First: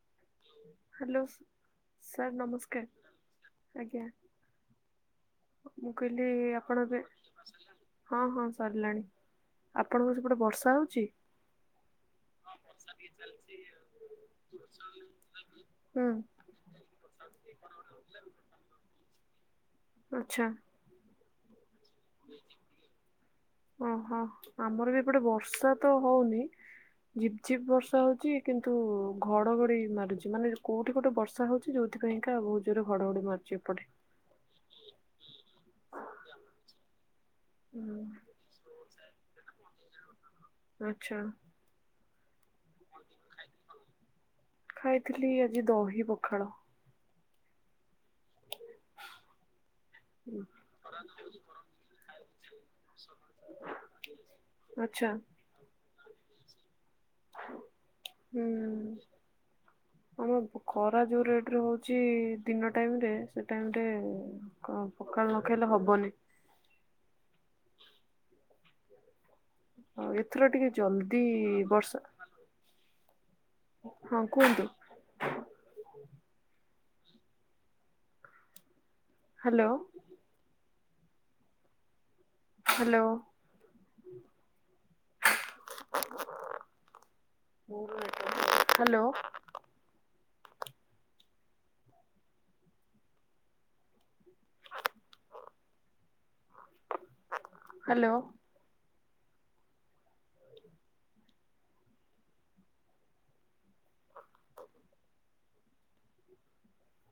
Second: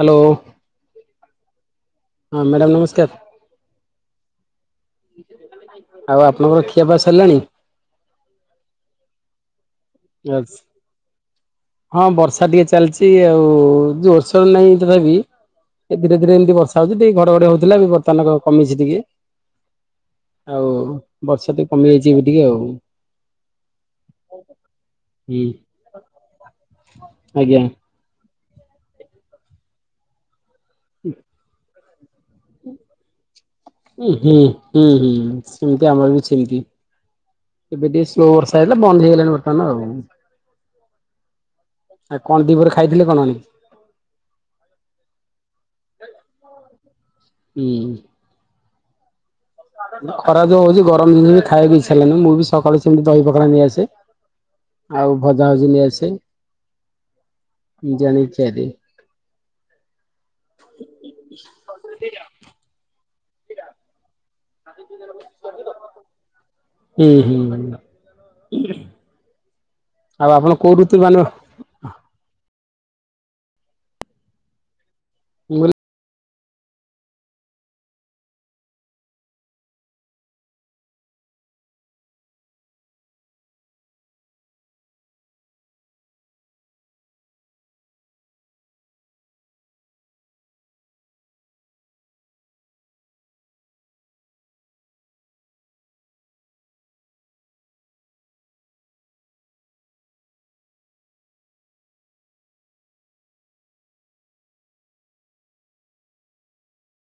Hello. Hello sir ନମସ୍କାର ଆଜ୍ଞା। ମୁଁ ଆଉ କହିଲି ଆପଣଙ୍କର ଆପଣ ଖିଆପିଆ ଏବେ ସରିଲାଣି? ହଁ ହଁ ସରିଲାଣି। ଆପଣଙ୍କର ସେପଟେ ବର୍ଷା ହଉଚି? ହଁ ବର୍ଷା ଟିକେ ଚାଲିଚି ଆଉ ଜୋରସୋର ନାହିଁ ତଥାବି ଏ ହୁଁ ଧୀରେ ଧୀରେ ଏମିତି ବ ରସା ହଉଚି ତ ଟିକେ ଘଡଘଡି ହଉଥିଲା ଏବେ ବର୍ତ୍ତମାନ କମିଛି ଟିକେ ଆଚ୍ଛା ଆଉ ବର୍ଷା ଟିକେ କମିଯାଇଚି ଏବେ ଟିକେ ଆଉ। ଓହୋ ଆମର ବି ଏପଟେ ହୁଁ ବର୍ଷା ତ ହଉନି। ଝିପ୍ ଆଜ୍ଞା ଝିପ୍ ବର୍ଷା ହଉଚି। କିନ୍ତୁ ଘଡଘଡି ମାରୁଚି ମାନେ କୋଉଠି ଗୋଟେ ବର୍ଷା ହଉଚି ଯୋଉ ସେଥିପାଇଁକା ବହୁ ଜୋରେ ଘଡଘଡି ମାରୁଚି ଏପଟେ। ଉ ହୁଁ ହୁଁ ହୁଁ ସେମିତି ଆମର ବି ସେମିତି। ଏବେ ଟିକେ ହୁଁ ସ୍ଲୋ ବର୍ଷା ହେଲେ ବନ୍ଦ ହେଇଗଲାଣି ବର୍ତ୍ତମାନ ଆଉ। ଆଚ୍ଛା ଆଉ କଣ ଦିପରେ ଖାଇଥିଲ କଣ? ଖାଇଥିଲି ଆଜି ଦହି ପଖାଳ। ହୁଁ। ହୁଁ, ଖରା ଜଉ ହଉଚି ଗରମ ଦିନରେ ବି ଖାଇବାକୁ ଇଚ୍ଛା ହେଲାନି ମୁଁ ବି ସକାଳୁ ସେମିତି ଦହି ପଖାଳ ନେଇଆସେ। ଆଚ୍ଛା ଆଉ ଭଜା ଜିଲି ଆସେ ଜାଣି ଖାଇ ଦିଏ। ହୁଁ ଆମ ଖରା ଯୋଉ ରେଟରେ ହଉଚି ଦିନ ଟାଇମରେ ସେ ଟାଇମରେ କଣ ପଖାଳ ନ ଖାଇଲେ ହବନି। ଉ ହୁଁ। ହ ଆଉ ଏଥର ଆପଣ ଟିକେ କୋଉ ଋତୁ ମାନ ଜଲଦି ମୁଁ କହିଲି ବର୍ଷା ହଁ କୁହନ୍ତୁ। [inaudible] ହାଲୋ। ହାଲୋ। ହାଲୋ। ହାଲୋ। [inaudible]